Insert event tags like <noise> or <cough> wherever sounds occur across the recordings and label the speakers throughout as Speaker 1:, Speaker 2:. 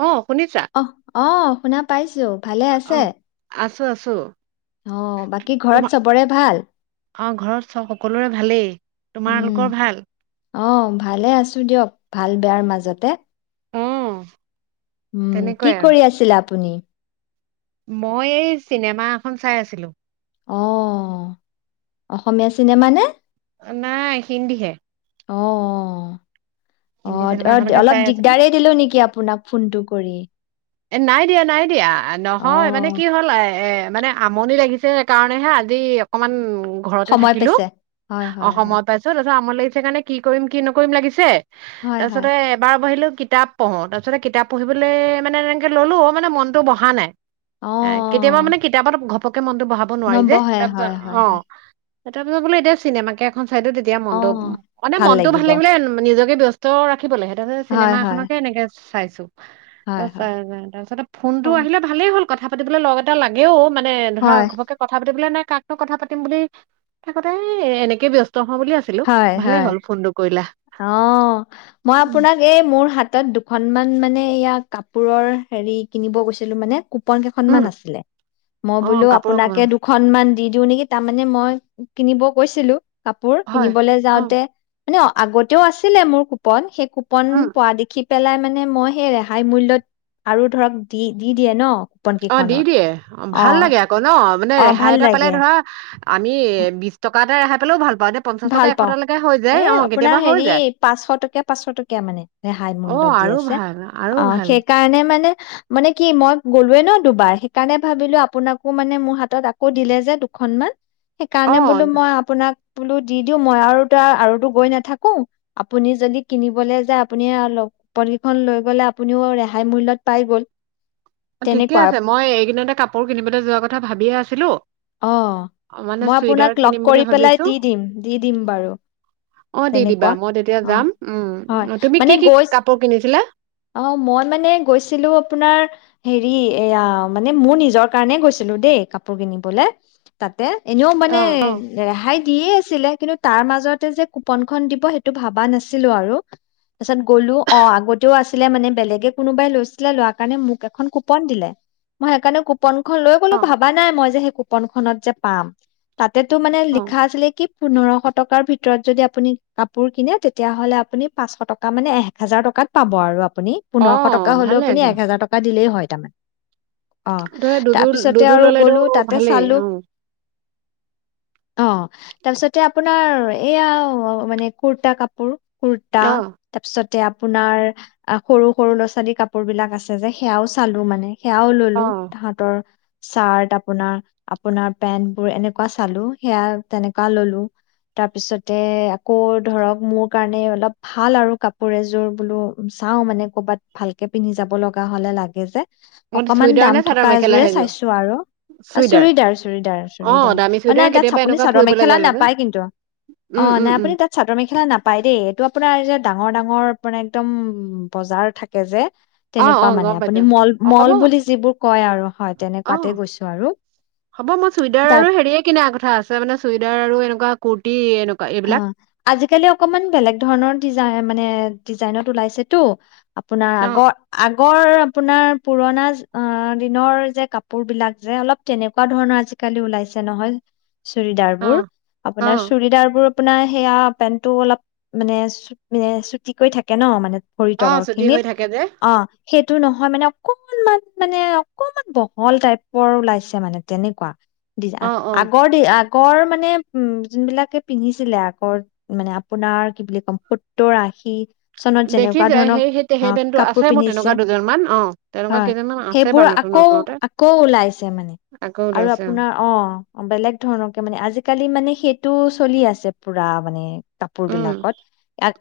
Speaker 1: অ শুনিছা
Speaker 2: অ আহ শুনা পাইছো ভালে আছে
Speaker 1: ছো আছো।
Speaker 2: অ', বাকী ঘৰত
Speaker 1: তোমাৰ
Speaker 2: চবৰে ভাল?
Speaker 1: অ ঘৰত চ সকলোৰে ভালেই।
Speaker 2: উম,
Speaker 1: তোমালোকৰ ভাল
Speaker 2: অ ভালে আছো দিয়ক। ভাল বেয়াৰ মাজতে।
Speaker 1: অ
Speaker 2: উম, কি
Speaker 1: তেনেকুৱাই আৰু
Speaker 2: কৰি আছিলে আপুনি?
Speaker 1: মই এই চিনেমা এখন চাই আছিলো।
Speaker 2: অ, অসমীয়া চিনেমা নে?
Speaker 1: নাই, হিন্দী হে।
Speaker 2: অ, অ। অ,
Speaker 1: চিনেমা
Speaker 2: অদ
Speaker 1: এখনকে
Speaker 2: অলপ
Speaker 1: চাই আছিলো
Speaker 2: দিগদাৰ দিলো নেকি আপোনাক ফোনটো কৰি।
Speaker 1: এ নাই দিয়া, নাই দিয়া। আ
Speaker 2: অ
Speaker 1: নহয় মানে কি হ'ল, আ এ মানে আমনি লাগিছে সেইকাৰণে হে আজি অকনমান ঘৰতে
Speaker 2: সময়
Speaker 1: থাকিলো,
Speaker 2: পাইছে হয়
Speaker 1: অ
Speaker 2: হয় হয়
Speaker 1: সময় পাইছো, তা আমনি লাগিছে কাৰণে কি কৰিম কি নকৰিম লাগিছে।
Speaker 2: হয় হয়
Speaker 1: তাছতে এবাৰ বহিলো কিতাপ পঢ়ো, তাছতে কিতাপ পঢ়িবলে মানে এ ল'লো, মানে মনতো বহা নাই।
Speaker 2: অ
Speaker 1: এ কেতিয়াবা মানে কিতাপত ঘপক তো মনটো বহাব নোৱাৰি যে,
Speaker 2: নবহে হয়
Speaker 1: তাৰপিছত
Speaker 2: হয়
Speaker 1: অ।
Speaker 2: হয়
Speaker 1: এটা বজা বোলে এতিয়া চিনেমাকে এখন হয়তো তেতিয়া
Speaker 2: অ
Speaker 1: মনতো, এনে মনতটো ভাল লাগিবলে ম নিজক এ ব্যস্ত ৰা খিবল হেতুকে
Speaker 2: হয় হয়
Speaker 1: চিনেমাখনকে এনেকে চাইছো।
Speaker 2: হয়, হ
Speaker 1: পাৰা যায়, তাৰপিছতে ফোন টো আহিলে ভালেই হ'ল। কথা পাতিবলৈ লগ এটা লাগেও। মানে, ধৰা
Speaker 2: হয়
Speaker 1: ঘৰকে কথা পাতিবলে নাই কাকনো কথা পাতিম বুলি থাকোতে এ এনেকে ব্যস ত হও বুলি আছিলো,
Speaker 2: হয়
Speaker 1: ভালেই
Speaker 2: হয়
Speaker 1: হ'ল ফোনটো কৰিলা।
Speaker 2: অ, মই
Speaker 1: উম
Speaker 2: আপোনাক এই মোৰ হাতত দুখন অনমান মানে ইযয়া কাপোৰৰ হেৰি কিনিব গৈছিলো মানে কুপন ক
Speaker 1: উম
Speaker 2: আছিলে মই
Speaker 1: অ
Speaker 2: বোলো
Speaker 1: কাপোৰৰ কথা
Speaker 2: আপোনে দুখন দি দিওঁ নেকি তাৰমানানে মই কিনিব কৈছিলো কাপোৰ
Speaker 1: হয়
Speaker 2: কিনিবলৈ
Speaker 1: অ
Speaker 2: যাওঁতে ন ন আগতেও আছিলে মোৰ কুপন সেই কুপন
Speaker 1: উম
Speaker 2: পোৱা দেখি পেলাই মানে মই সেই ৰেহাই মূল্য়ত আৰু ধৰক দি দি দিয়ে ন কুপন
Speaker 1: অ দি
Speaker 2: কেইখনৰ
Speaker 1: দিয়ে অ ভাল লাগে আকৌ ন মানে
Speaker 2: অ',
Speaker 1: ৰেহাই
Speaker 2: ভাল
Speaker 1: এটা পালে
Speaker 2: লাগে
Speaker 1: ধৰা আমি বিশ টকা ককাতেৰেই পওাল
Speaker 2: ভাল পাও এ আপোনাৰ
Speaker 1: কেতিয়াবা হৈ
Speaker 2: হেৰি
Speaker 1: যায়
Speaker 2: পাঁচশ টকীয়া পাঁচশ টকীয়া মানে ৰেহাই
Speaker 1: অ
Speaker 2: মূল্্যত দি
Speaker 1: আৰু
Speaker 2: আছে
Speaker 1: ভাল আৰু
Speaker 2: অ
Speaker 1: ভাল
Speaker 2: সেইকাৰণে মানে মানে কি মই গলোয়ে ন দুবাৰ সেইকাৰণে ভাবিলো আপোনাকো মানে মোৰ হাতত আকৌ দিলে যে দুখনমান
Speaker 1: অ
Speaker 2: সেইকাৰণে বোলো মই আপোনাক বো দি দিও মই আৰু আৰুো গৈ নাথাকো আপুনি যদি কিনিব য আপুনি লৈ গলে আপু পাই গল
Speaker 1: ঠিকে আছে
Speaker 2: তেনেকুৱা
Speaker 1: মই এইকিনতে কাপোৰ কিনিবলৈ যোৱা কথা ভাবিয়ে আছিলো
Speaker 2: অ
Speaker 1: অ, মানে
Speaker 2: মই
Speaker 1: চুইদাৰ
Speaker 2: আপোনাক লগ
Speaker 1: কিনিম বুলি
Speaker 2: কৰি পেলাই
Speaker 1: ভাবিছো
Speaker 2: দি দিম দি দিম বাৰু
Speaker 1: অ দি দিবা
Speaker 2: তেনেকুৱা
Speaker 1: মই তেতিয়া
Speaker 2: অ
Speaker 1: যাম উম
Speaker 2: হয়
Speaker 1: অ, তুমি কি
Speaker 2: মানে
Speaker 1: কি
Speaker 2: গৈ
Speaker 1: কাপোৰ কিনিছিলা
Speaker 2: অ মই মানে গৈছিলো আপোনাৰ হেৰি এয়া মানে মোৰ নিজৰ কাৰণে গৈছিলো দেই কাপোৰ কিনি বোলে তাত এনেও
Speaker 1: অ
Speaker 2: মানে
Speaker 1: অ
Speaker 2: ৰেহাই দিয়ে আছে ছিলে কিন্তু তাৰ মাজতে যে কুপনখনন দিব সেইটো ভাবা নাছিলো আৰু তাৰপিছত গ'লো অ আগতেও আছিলে মানে বেলেগে কোনোবাই লৈছিলে লোৱা কাৰণে মোক এখন কুপন দিলে মই সেইকাৰণে কুন পন খন লৈ গললে
Speaker 1: অ
Speaker 2: ভাবা নাই মই যে <unintelligible> তেটো মানে
Speaker 1: অ
Speaker 2: লিখা আছিলে কি পোন্ধৰশ টকাৰ ভিতৰত যদি আপুনি কাপোৰ কিনে তেতিয়ালে আপু পচশ টকা মানে হাৰ টকাত পাব আৰু আ
Speaker 1: অ
Speaker 2: পোন্ধৰশ টকা হলেও
Speaker 1: ভালে
Speaker 2: আু টকা দিলেই হয় তাৰমান অ
Speaker 1: ধৰা দুযোৰ
Speaker 2: তাৰপিছতে
Speaker 1: দুযোৰ
Speaker 2: আৰু
Speaker 1: ললেতো
Speaker 2: গ'লো তাত
Speaker 1: ভালেই অ
Speaker 2: অ তাৰপিছতে আপোনাৰ এইয়া মানে কুৰ্তা কাপোৰ কুুৰ্তা
Speaker 1: অ
Speaker 2: তাৰপিছত এ আপোনাৰ সৰু সৰু ল'ৰা ছোৱালী কাপোৰ বিলাক আছে যে সেয়াও চালো মানে সেয়াও
Speaker 1: অ
Speaker 2: ললো তাহতৰ চাৰ্ আ আপোনাৰ আপোনাৰ পেন্ট বোৰ এনেকুৱা চালো সেয়া তেনেকুৱা ললো তাৰ পিছতে আকৌ ধৰক মোৰ কাৰণে অলপ ভাল আৰু কাপোৰ এযোৰ বোলো চাও মানে কৰ'বাত ভালকে পিন্ধি যাব লগা হলে লাগে যে
Speaker 1: মই
Speaker 2: অকমান
Speaker 1: চুইদাৰ নে
Speaker 2: দাম
Speaker 1: চাদৰ
Speaker 2: থকা
Speaker 1: মেখেলা
Speaker 2: এযোৰে
Speaker 1: সেইযোৰ
Speaker 2: চাইছো আৰু অ
Speaker 1: চুইদাৰ
Speaker 2: চুৰিদাৰ চুৰিদাৰ
Speaker 1: অ
Speaker 2: চুৰিদাৰ
Speaker 1: দামী
Speaker 2: অ
Speaker 1: চুইদাৰ
Speaker 2: নাই তাত
Speaker 1: কেতিয়াবা
Speaker 2: আপুনি
Speaker 1: এনেকুৱা
Speaker 2: চাদৰ
Speaker 1: ফুৰিবলৈ
Speaker 2: মেখেলা
Speaker 1: যায় লাগে
Speaker 2: নাপায় কিন্তু অ
Speaker 1: উম উম
Speaker 2: নাই
Speaker 1: উম
Speaker 2: আপুনি তাত চাদৰ মেখেলা নাপায় দেই এইটো আপোনাৰ যে ডাঙৰ ডাঙৰ মানে একদম বজাৰ থাকে যে
Speaker 1: অ অ
Speaker 2: তেনেকুৱা মানে
Speaker 1: গম
Speaker 2: আপুনি
Speaker 1: পাইছো
Speaker 2: মল
Speaker 1: অ হ'ব
Speaker 2: মল বুলি যিবোৰ কয় আৰু হয়
Speaker 1: অ
Speaker 2: তেনেকুৱাতে গৈছো আৰু
Speaker 1: হ'ব মোৰ চুইদাৰ
Speaker 2: তাৰ
Speaker 1: আৰু হেৰিয়ে কিনা কথা আছে মানে চুইদাৰ আৰু এনেকুৱা কুৰ্টি
Speaker 2: অ আজিকালি অকমান বেলেগ ধৰণৰ ডিজাইন মানে ডিজাইনত ওলাইছেটো আপোনাৰ
Speaker 1: অ
Speaker 2: আগৰ আগ আগৰ আপোনাৰ পুৰণা দিনৰ যে কাপোৰ বিলাক যে অলপ তেনেকুৱা ধৰণৰ আজিকালি ওলাইছে নহয় চুৰিদাৰ
Speaker 1: অ
Speaker 2: বোৰ।
Speaker 1: অ
Speaker 2: আপোনাৰ চুৰিদাৰ বোৰ আপোনাৰ সেইয়া পেণ্টটো অলপ মানে চু মানে চুটি কৰি থাকে ন মানে ভৰি
Speaker 1: অ
Speaker 2: তলৰ
Speaker 1: ছুটি
Speaker 2: খিনিত।
Speaker 1: হৈ থাকে যে
Speaker 2: অ সেই টো নহয় মানে অকনমান মানে অকনমান বহল টাইপৰ ওলাইছে মানে তেনেকুৱা দি
Speaker 1: অ অ
Speaker 2: আগৰ দি আগৰ মানে উম যোনবিলাকে পিন্ধিছে ছিলে আকৌ মানে আপোনাৰ কি বুলি ক'ম সত্তৰ আশী চনত
Speaker 1: দেখি
Speaker 2: যেনেকুৱা
Speaker 1: যায়
Speaker 2: ধৰণৰ
Speaker 1: সেই সেই সেই
Speaker 2: অ
Speaker 1: পেণ্টটো আছে
Speaker 2: কাপোৰ
Speaker 1: মোৰ তেনেকুৱা
Speaker 2: পিন্ধিছে।
Speaker 1: দুজনমান অ তেনেকুৱা
Speaker 2: হয়।
Speaker 1: কেইজনমান আছে
Speaker 2: সেইবোৰ
Speaker 1: বাৰু নতুন
Speaker 2: আকৌ
Speaker 1: নতুনতে
Speaker 2: আকৌ ওলাইছে মানে
Speaker 1: আকৌ
Speaker 2: আৰু
Speaker 1: ওলাইছে অ
Speaker 2: আপোনাৰ অ বেলেগ ধৰণকে মানে আজিকালি মানে সেই টো চলি আছে পুৰা মানে কাপোৰ
Speaker 1: উম
Speaker 2: বিলাকত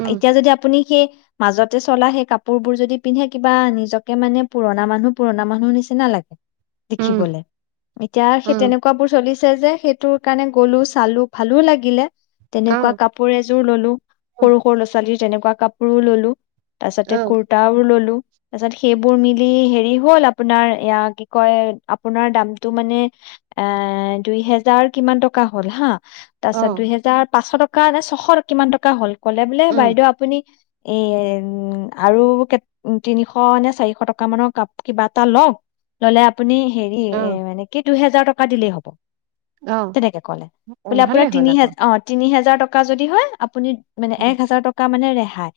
Speaker 1: উম
Speaker 2: এতিয়া যদি আপুনি সেই মাজতে চলা সেই কাপোৰবোৰ যদি পিন্ধে কিবা নিজকে মানে
Speaker 1: উম
Speaker 2: দেখিবলে এতিয়া সেই
Speaker 1: উম
Speaker 2: তেনেকুৱাবোৰ চলিছে যে সেইটোৰ কাৰণে গ'লো চালো ভালো লাগিলে
Speaker 1: অ
Speaker 2: তেনেকুৱা কাপোৰ এযোৰ ললো
Speaker 1: উম,
Speaker 2: সৰু সৰু ল'ৰা-ছোৱালী যেনেকুৱা কাপোৰো ললো
Speaker 1: অ
Speaker 2: তাৰপাছতে কুৰ্তাও ললো তাৰপিছত সেইবোৰ মিলি হেৰি হল আপোনাৰ এয়া কি কয় আপোনাৰ দামটো মানে এ দুই হেজাৰ কিমান টকা হ'ল হা তাৰ
Speaker 1: অ
Speaker 2: পিছত দুইহেজাৰ পাঁচশ টকা নে ছশ কিমান টকা হ'ল কলে বোলে
Speaker 1: উম
Speaker 2: বাইদেউ আপুনি এ উম আৰু তিনিশ নে চাৰিশ টকা মানৰ কাপোৰ কিবা এটা লওক। ললে আপুনি হেৰি
Speaker 1: অ
Speaker 2: এ মানে কি হাজাৰ টকা দিলেই হ'ব
Speaker 1: অ
Speaker 2: তেনেকে ক'লে
Speaker 1: অ
Speaker 2: বোলে আপোনাৰ
Speaker 1: ভালেই হ'ল
Speaker 2: তিনি
Speaker 1: আকৌ
Speaker 2: হজাৰ অ' তিনি হাজাৰ টকা যদি হয় আপুনি মানে এক
Speaker 1: উম
Speaker 2: হাজাৰ টকা মানে ৰে ভাই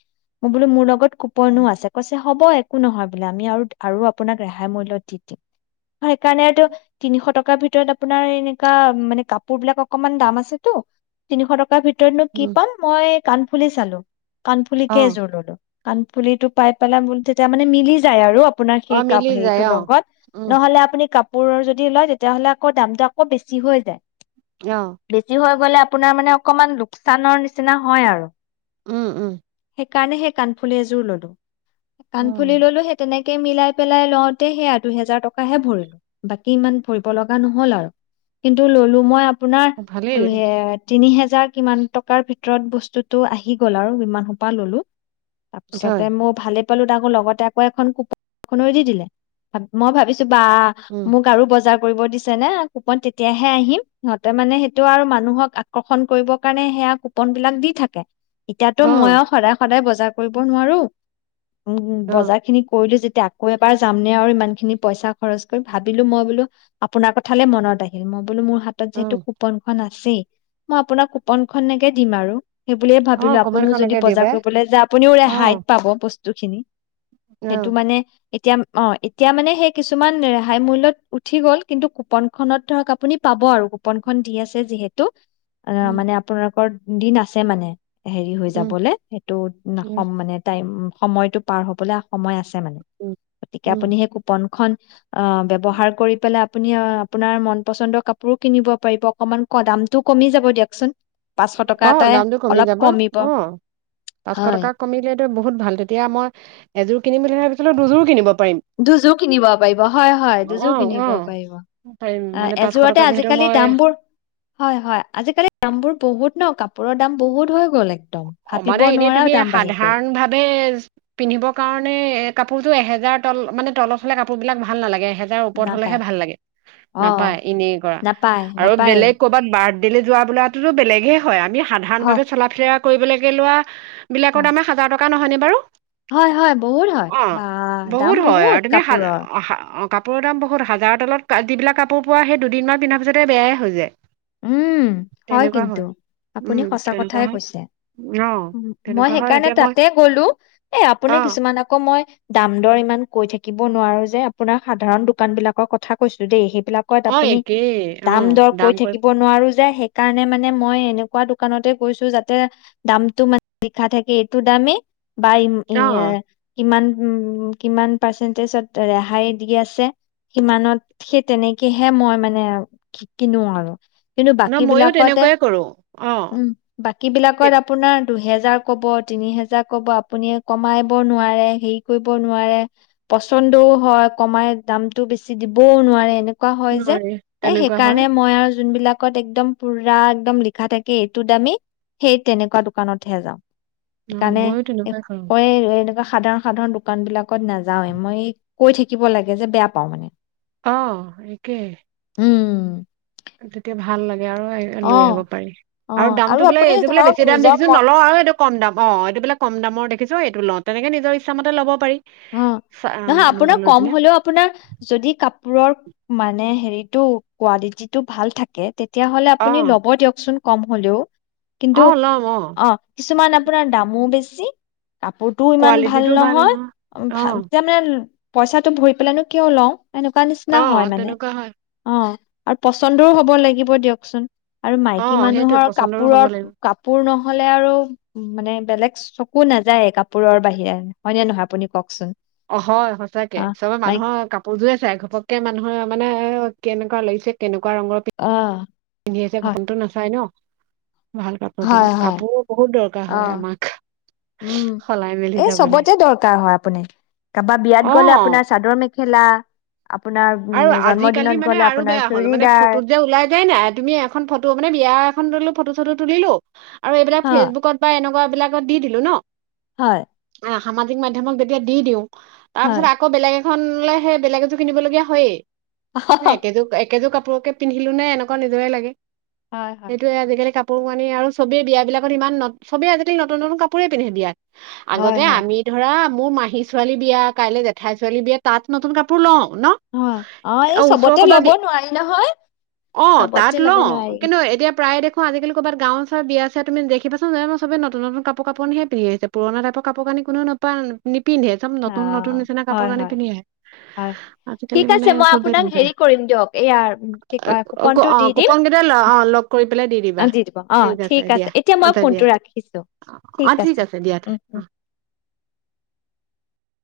Speaker 2: অ বোলে মোৰ লগত কুপনো আছে কৈছে হ'ব একো নহয় বোলে আমি আৰু আৰু আপোনাক ৰেহাই মূল্য়ত দি দিম সেইকাৰণে আৰু তিনিশ টকাৰ ভিতৰত আপোনাৰ এনেকুৱা মানে কাপোৰ বিলাক অকনমান দাম আছেতো তিনিশ টকা ভিতৰতনো কি
Speaker 1: উম
Speaker 2: পাম মই কাণফুলে চালো কাণফুলিকে
Speaker 1: অ
Speaker 2: এযোৰ ললো কাণফুলিটো পাই পেলাই তেতিয়া মানে মিলি যায় আৰু আপোনাৰ
Speaker 1: অ
Speaker 2: সেই
Speaker 1: মিলি
Speaker 2: কাপোৰ সেই
Speaker 1: যায় অ
Speaker 2: লগত
Speaker 1: উম
Speaker 2: নহলে আপুনি কাপ কাপোৰৰ যদি লয় তেতিয়াহ'লে আকৌ দামটো আকৌ বেছি হৈ যায়
Speaker 1: অ
Speaker 2: বেছি হয় <inaudible> আপোনাৰ মানে অকমান লোকচানৰ নিচিনা হয় আৰু
Speaker 1: উম উম!
Speaker 2: সেইকাৰণে সেই কাণফুলি এযোৰ ললো কাণফুলি
Speaker 1: উম
Speaker 2: ললো সেই তেনেকে, মিলাই পেলাই লওঁতে সেই আ দু হেজাৰ টকাহে ভৰিলো বাকি ইমান ভৰিব লগা নহল আৰু কিন্তু ললো মই আপোনাৰ
Speaker 1: অ ভালেই
Speaker 2: দুই হে তিনি হোজাৰ কিমান টকাৰ ভিতৰত বস্তুতটো আহি গ'ল আৰু ইমান সোপা ললো তাৰপিছতে
Speaker 1: হয়
Speaker 2: মোৰ ভালে পালো, তাৰ আকৌ লগতে আকৌ এখন কুপন <unintelligible> ‌ দি দিলে। ভাবিছ মই ভা কিবা,
Speaker 1: উম
Speaker 2: মোক আৰু বজাৰ কৰিব দিছে নে কুপন তেতিয়াহে আহিম সিহতে মানে সেইটো আৰু মানুহক কৰ্ষণ কৰিবৰ কাৰণে সেয়া কুপন বিলাক দি থাকে। এতিয়াতো
Speaker 1: অ
Speaker 2: মই আও সদায় সদায় বজ বজাৰ কৰিব নোৱাৰো
Speaker 1: অ
Speaker 2: বজাৰ খিনি কৰিলোঁ যেত আকৌ এবাৰ যাম নে আৰু ইমান খিনি পইচা খৰচ কৰিম ভাবিলো মই বোলো আপোনাৰ কথালে মনত আহিল মই বোলো মোৰ হাতত
Speaker 1: অ
Speaker 2: যিহেতু কুপনখন আ ছি মই আপোনাৰ কুপনখননেকে দিম আৰু সেই বুলিয়ে
Speaker 1: অ
Speaker 2: ভাবিলো আপুনিও যদি
Speaker 1: কমানখনকে
Speaker 2: বজাৰ
Speaker 1: দিবা
Speaker 2: কৰিবলৈ যায় আপুনিও
Speaker 1: অ
Speaker 2: ৰেহাই পাব বস্তু টোখিনি
Speaker 1: অ
Speaker 2: সেইটো মানে এতিয়া অ এতিয়া মানে সেই কিছুমান ৰেহাই মূল্যত উঠি গল কিন্তু কুপন খত ধৰক আপুনি পাব আৰু কুপনখন দি আছে যিহেতু অ
Speaker 1: উম
Speaker 2: মানে আপোনাৰ দিন আছে মানে হেৰি হৈ
Speaker 1: উম
Speaker 2: যাবলে সেইটো
Speaker 1: উম
Speaker 2: নখম মানে টাইম সময়তটো পাৰ হবলৈ সময় আছে
Speaker 1: উম
Speaker 2: গতিকে
Speaker 1: উম
Speaker 2: আপুনি সেই কুপনখন অ ব্যহাৰ কৰি পেলাই আপুনি আপোনাৰ মন পচন্দৰ কাপোৰো কিনিব পাৰিব অকমান দামতটো কমি যাব হ'ব দিয়কচোন পাঁচশ টকা
Speaker 1: অ
Speaker 2: এটাই
Speaker 1: দামতটো কমি
Speaker 2: অলপ
Speaker 1: যাব
Speaker 2: কমিব
Speaker 1: অ পাঁচশ
Speaker 2: হয়
Speaker 1: টকা কমিলিয়েতো বহুত ভাল তেতিয়া মই এযোৰ কিনিম বুলি তাৰিছত দুযোৰ কিনিব পাৰিম
Speaker 2: দুযোৰ কিনিব পাৰিব হয় হয়
Speaker 1: অ
Speaker 2: দুযোৰ
Speaker 1: অ
Speaker 2: কিনিব
Speaker 1: পাৰিম
Speaker 2: পাৰিব
Speaker 1: মানে পাঁচশ টকা
Speaker 2: এযোৰাতে
Speaker 1: যিহেতু
Speaker 2: আজিকালি
Speaker 1: মই
Speaker 2: দামবোৰ হয় হয় আজিকালি দামবোৰ বহুত ন কাপোৰৰ দাম বহুত হৈ গ'ল এক
Speaker 1: অ মানে এনেই তুমি সাধাৰণ ভাৱে পিন্ধিবৰ কাৰণে কাপোৰতো এহেজাৰ তল মানে তলৰ ফললে কাপোৰ বিলাক ভাল নালাগে এটা ওপৰত
Speaker 2: নাপায়
Speaker 1: হলেহে ভাল লাগে নাপাই
Speaker 2: অঁ,
Speaker 1: এনেই কৰা
Speaker 2: নাপায়,
Speaker 1: আৰু
Speaker 2: নাপায়ে।
Speaker 1: বেলেগ কৰবাত বাড আ যোৱা বোলাো বেলেগে হয় আমি
Speaker 2: হয়,
Speaker 1: সাধাৰণভাৱে চলা ফিলে কৰিবলৈকে লোৱা বিলাকৰ
Speaker 2: অ।
Speaker 1: দামে হাজাৰ টকা থকা নহয়নে বাৰু
Speaker 2: হয় হয় বহুত হয়
Speaker 1: অ
Speaker 2: বা দাম
Speaker 1: হয়
Speaker 2: বহুত
Speaker 1: আৰু তুমি হা
Speaker 2: কাপোৰৰ
Speaker 1: হা অ কাপোৰৰ দাম বহুত হাজাৰ তলত যিবিলাক কাপোৰ পোৱা সেই দুদিনমান পিন্ধাৰ পিছতেই বেয়াই হৈ যায়
Speaker 2: উম হয় কিন্তু আপুনি
Speaker 1: উম
Speaker 2: সঁচা
Speaker 1: তেনেকুৱা
Speaker 2: কথাই
Speaker 1: হয়
Speaker 2: কৈছে
Speaker 1: অ
Speaker 2: মই
Speaker 1: তেনেকুৱা হয়
Speaker 2: সেইকাৰণে
Speaker 1: এতিয়া মই
Speaker 2: তাতে গলো এ আপুনি
Speaker 1: অ
Speaker 2: কিছুমান আকৌ মই দাম দৰ ইমান কৈ থাকি থিকিব নোৱাৰো যে আপোনাৰ সাধাৰণ দোকান বিলাকৰ কথা কৈছো দেই সেই
Speaker 1: অ একেই অ দাম কৈ
Speaker 2: সেই কাৰে মানে মই এনেকুৱা দোকানতে গৈছো যাতে দামটো ম লিখা থাকে এইটো দামেই বা
Speaker 1: অ
Speaker 2: কিমান উম কিমান পাৰ্চেন্টিজত ৰেহাই দি আছে কিমানত সেই তেনেকেহে মই মানে কিনো আৰু কিন্তু
Speaker 1: ন
Speaker 2: বাকী
Speaker 1: ময়ো
Speaker 2: বিলাকতে
Speaker 1: তেনেকুৱাই কৰোঁ অ
Speaker 2: উম বাকী বিলাকত
Speaker 1: কেত
Speaker 2: আপোনাৰ দুহেজাৰ কব তিনি হেজাৰ কব আপুনি কমাইাব নোৱাৰে হেৰি কৰিব নোৱাৰে পচন্দও হয় কমাই দামতটো বেছি দিবও নোৱাৰে এনেকুৱ কোৱা হয় যে
Speaker 1: নোৱাৰে
Speaker 2: এ
Speaker 1: তেনেকুৱা হয়
Speaker 2: সেইকাৰণে মই আৰু যোনবিলাকত একদম পুৰা একদম লিখা থাকে এইটোত আমি সেই তেনেকুৱা দোকানত হে যাওঁ
Speaker 1: অ
Speaker 2: সেইকাৰণে
Speaker 1: ময়ো তেনেকুৱাই কৰোঁ
Speaker 2: হয় এনেকুৱা সাধাৰণ সাধাৰণ দোকান বিলাকত নাযাৱে মই কৈ থাকিব লাগে যে বেয়া পাওঁ মানে
Speaker 1: আহ একেই
Speaker 2: উম
Speaker 1: তেতিয়া ভাল লাগে লৈ
Speaker 2: অ',
Speaker 1: আহিব পাৰি আৰু
Speaker 2: অ',
Speaker 1: দামটো বোলে
Speaker 2: আপুনি
Speaker 1: এইযো বোলে
Speaker 2: ধৰক
Speaker 1: বেছি দাম
Speaker 2: নিজৰ
Speaker 1: দেখিছো
Speaker 2: মন
Speaker 1: নলওঁ আৰু এইটো কম দাম অ এইটো বোলে কম দামৰ দেখিছো এইটো লওঁ তেনেকে নিজৰ ইচ্ছাামতে ল'ব পাৰি
Speaker 2: অ
Speaker 1: চা অ
Speaker 2: নহয়
Speaker 1: এনেকুৱা
Speaker 2: আপোনাৰ
Speaker 1: লৈ
Speaker 2: কম
Speaker 1: পেলাই
Speaker 2: হলেও আপোনাৰ যদি কা কোৰৰ মানে হেৰিতটো কোৱালিটিটো ভাল থাকে তেতিয়াহ'লে
Speaker 1: অ
Speaker 2: আপুনি ল'ব দিয়কচোন কম হলেও
Speaker 1: অ
Speaker 2: কিন্তু
Speaker 1: ল'ম
Speaker 2: অ কিছুমান আপোনাৰ দামো বেছি জি কাপোৰটোও ইমান ভাল নহয়
Speaker 1: অ
Speaker 2: ভাল যেনে পইচাটো ভৰি পেলানো কিয় লওঁ এনেকুৱা নিচিনা
Speaker 1: অ
Speaker 2: হয় মানে
Speaker 1: তেনেকুৱা হয়
Speaker 2: অ আৰু পচন্দও হব লাগিব দিয়কচোন আৰু
Speaker 1: অ
Speaker 2: মাইকী
Speaker 1: সেইটোৱে
Speaker 2: মানুহৰ
Speaker 1: পচন্দৰো হ'ব
Speaker 2: কাপোৰৰ
Speaker 1: লাগিব
Speaker 2: কাপোৰ নহলে আৰু মানে বেলেগ চকু নাযায় কাপোৰৰ বাহিৰে হয়নে নহয় আপুনি কওকচোন
Speaker 1: অ হয় সচাকে
Speaker 2: অ
Speaker 1: চবে
Speaker 2: মাইকী
Speaker 1: মানুহৰ কাপোৰযোৰে আ চ ঘপককে মানুহৰ মানে কেনেুৱা লাগছে কেনেকা
Speaker 2: অ
Speaker 1: পিন্ধি আছে ঘথনটো নাচায় ন ন ভাল কাপোৰযোৰ
Speaker 2: হয় হয়
Speaker 1: কাপোৰ বহুত দৰকাৰ
Speaker 2: অ
Speaker 1: হয় আমাক
Speaker 2: উম
Speaker 1: সলাই মেলি
Speaker 2: এই
Speaker 1: যাবলে
Speaker 2: চবতে দৰকাৰ হয় আপুনি কাৰবাত বিয়াত
Speaker 1: অ
Speaker 2: গলে আপোনাৰ চাদৰ মে খেলা
Speaker 1: আৰু আজিকালি মানে আৰু
Speaker 2: আপোনাৰ
Speaker 1: বেয়া হ'ল মানে
Speaker 2: চুৰিদাৰ
Speaker 1: ফটোত যে ওলাই যায় নাই তুমি এখন ফটো মানে বিয়া এখন ফটো ফটো তুলিলো আৰু এইবিলাক
Speaker 2: হয়
Speaker 1: ফেচবুকত বা এনেকুৱা বিলাকত দি দিলো ন
Speaker 2: হয়
Speaker 1: সামাজিক মাধ্যমত যেতিয়া দি দিওঁ তাৰ
Speaker 2: হয়
Speaker 1: পিছত আকৌ বেলেগ খনলে সে বেলেগ এযো কিনিবলগীয়া হয় একেজো একেজো কাপ পুৰকে পিন্ধিলো নে এনেকুৱা নিজৰে লাগে
Speaker 2: হয় হয়।
Speaker 1: সেইটোয়ে আজিকালি কাপ কাপোৰ কানি আৰু চবেই বিয়াবিলাক ইমান নতুন নতুন কাপোৰে পিন্ধে বিয়াত
Speaker 2: হয়
Speaker 1: আগতে
Speaker 2: হয়
Speaker 1: আমি ধৰা মোৰ মাহী ছোৱালী বিয়া কাইলৈ জেঠাই ছোৱালী বিয়া তাত নতুন কাপোৰ লম ন
Speaker 2: অ অ এই
Speaker 1: ওচৰৰ
Speaker 2: চবতে
Speaker 1: ক'ৰবাত
Speaker 2: লব
Speaker 1: বি
Speaker 2: নোৱাৰি নহয়
Speaker 1: অ
Speaker 2: চবতে ল'ব নোৱাৰি
Speaker 1: অ আজিকালি'ৰাত গাঁওৰ বিয়া আছে তুমি দেখিবাোন জানোবে নতুন নতুন কাপোৰ কানি পিন্ধি পুৰণ টাইপ কাপোৰ কানি পিন্ধে, চব
Speaker 2: অ
Speaker 1: নতুন নতুন নিচিনা কাপোৰ
Speaker 2: হয়
Speaker 1: কানি
Speaker 2: হয়
Speaker 1: পিন্ধি
Speaker 2: হয় হয়।
Speaker 1: আহে আজিকালি
Speaker 2: ঠিক
Speaker 1: মানে
Speaker 2: আছে মই
Speaker 1: চবেই
Speaker 2: আপোনাক
Speaker 1: তেনেকুৱাই
Speaker 2: হেৰি কৰিম দিয়ক এইয়া কি ক
Speaker 1: অ
Speaker 2: কুপনটো
Speaker 1: অ
Speaker 2: দি দিম
Speaker 1: কুপন কেইটা ল- অ লগ কৰি পেলাই দিবা
Speaker 2: অ দি দিব অ ঠিক আছে
Speaker 1: দিয়া
Speaker 2: এতিয়া মই
Speaker 1: আচ্ছা দিয়া
Speaker 2: ফোনটো ৰাখিছো
Speaker 1: অ
Speaker 2: ঠিক আছে
Speaker 1: দিয়া তে- অ।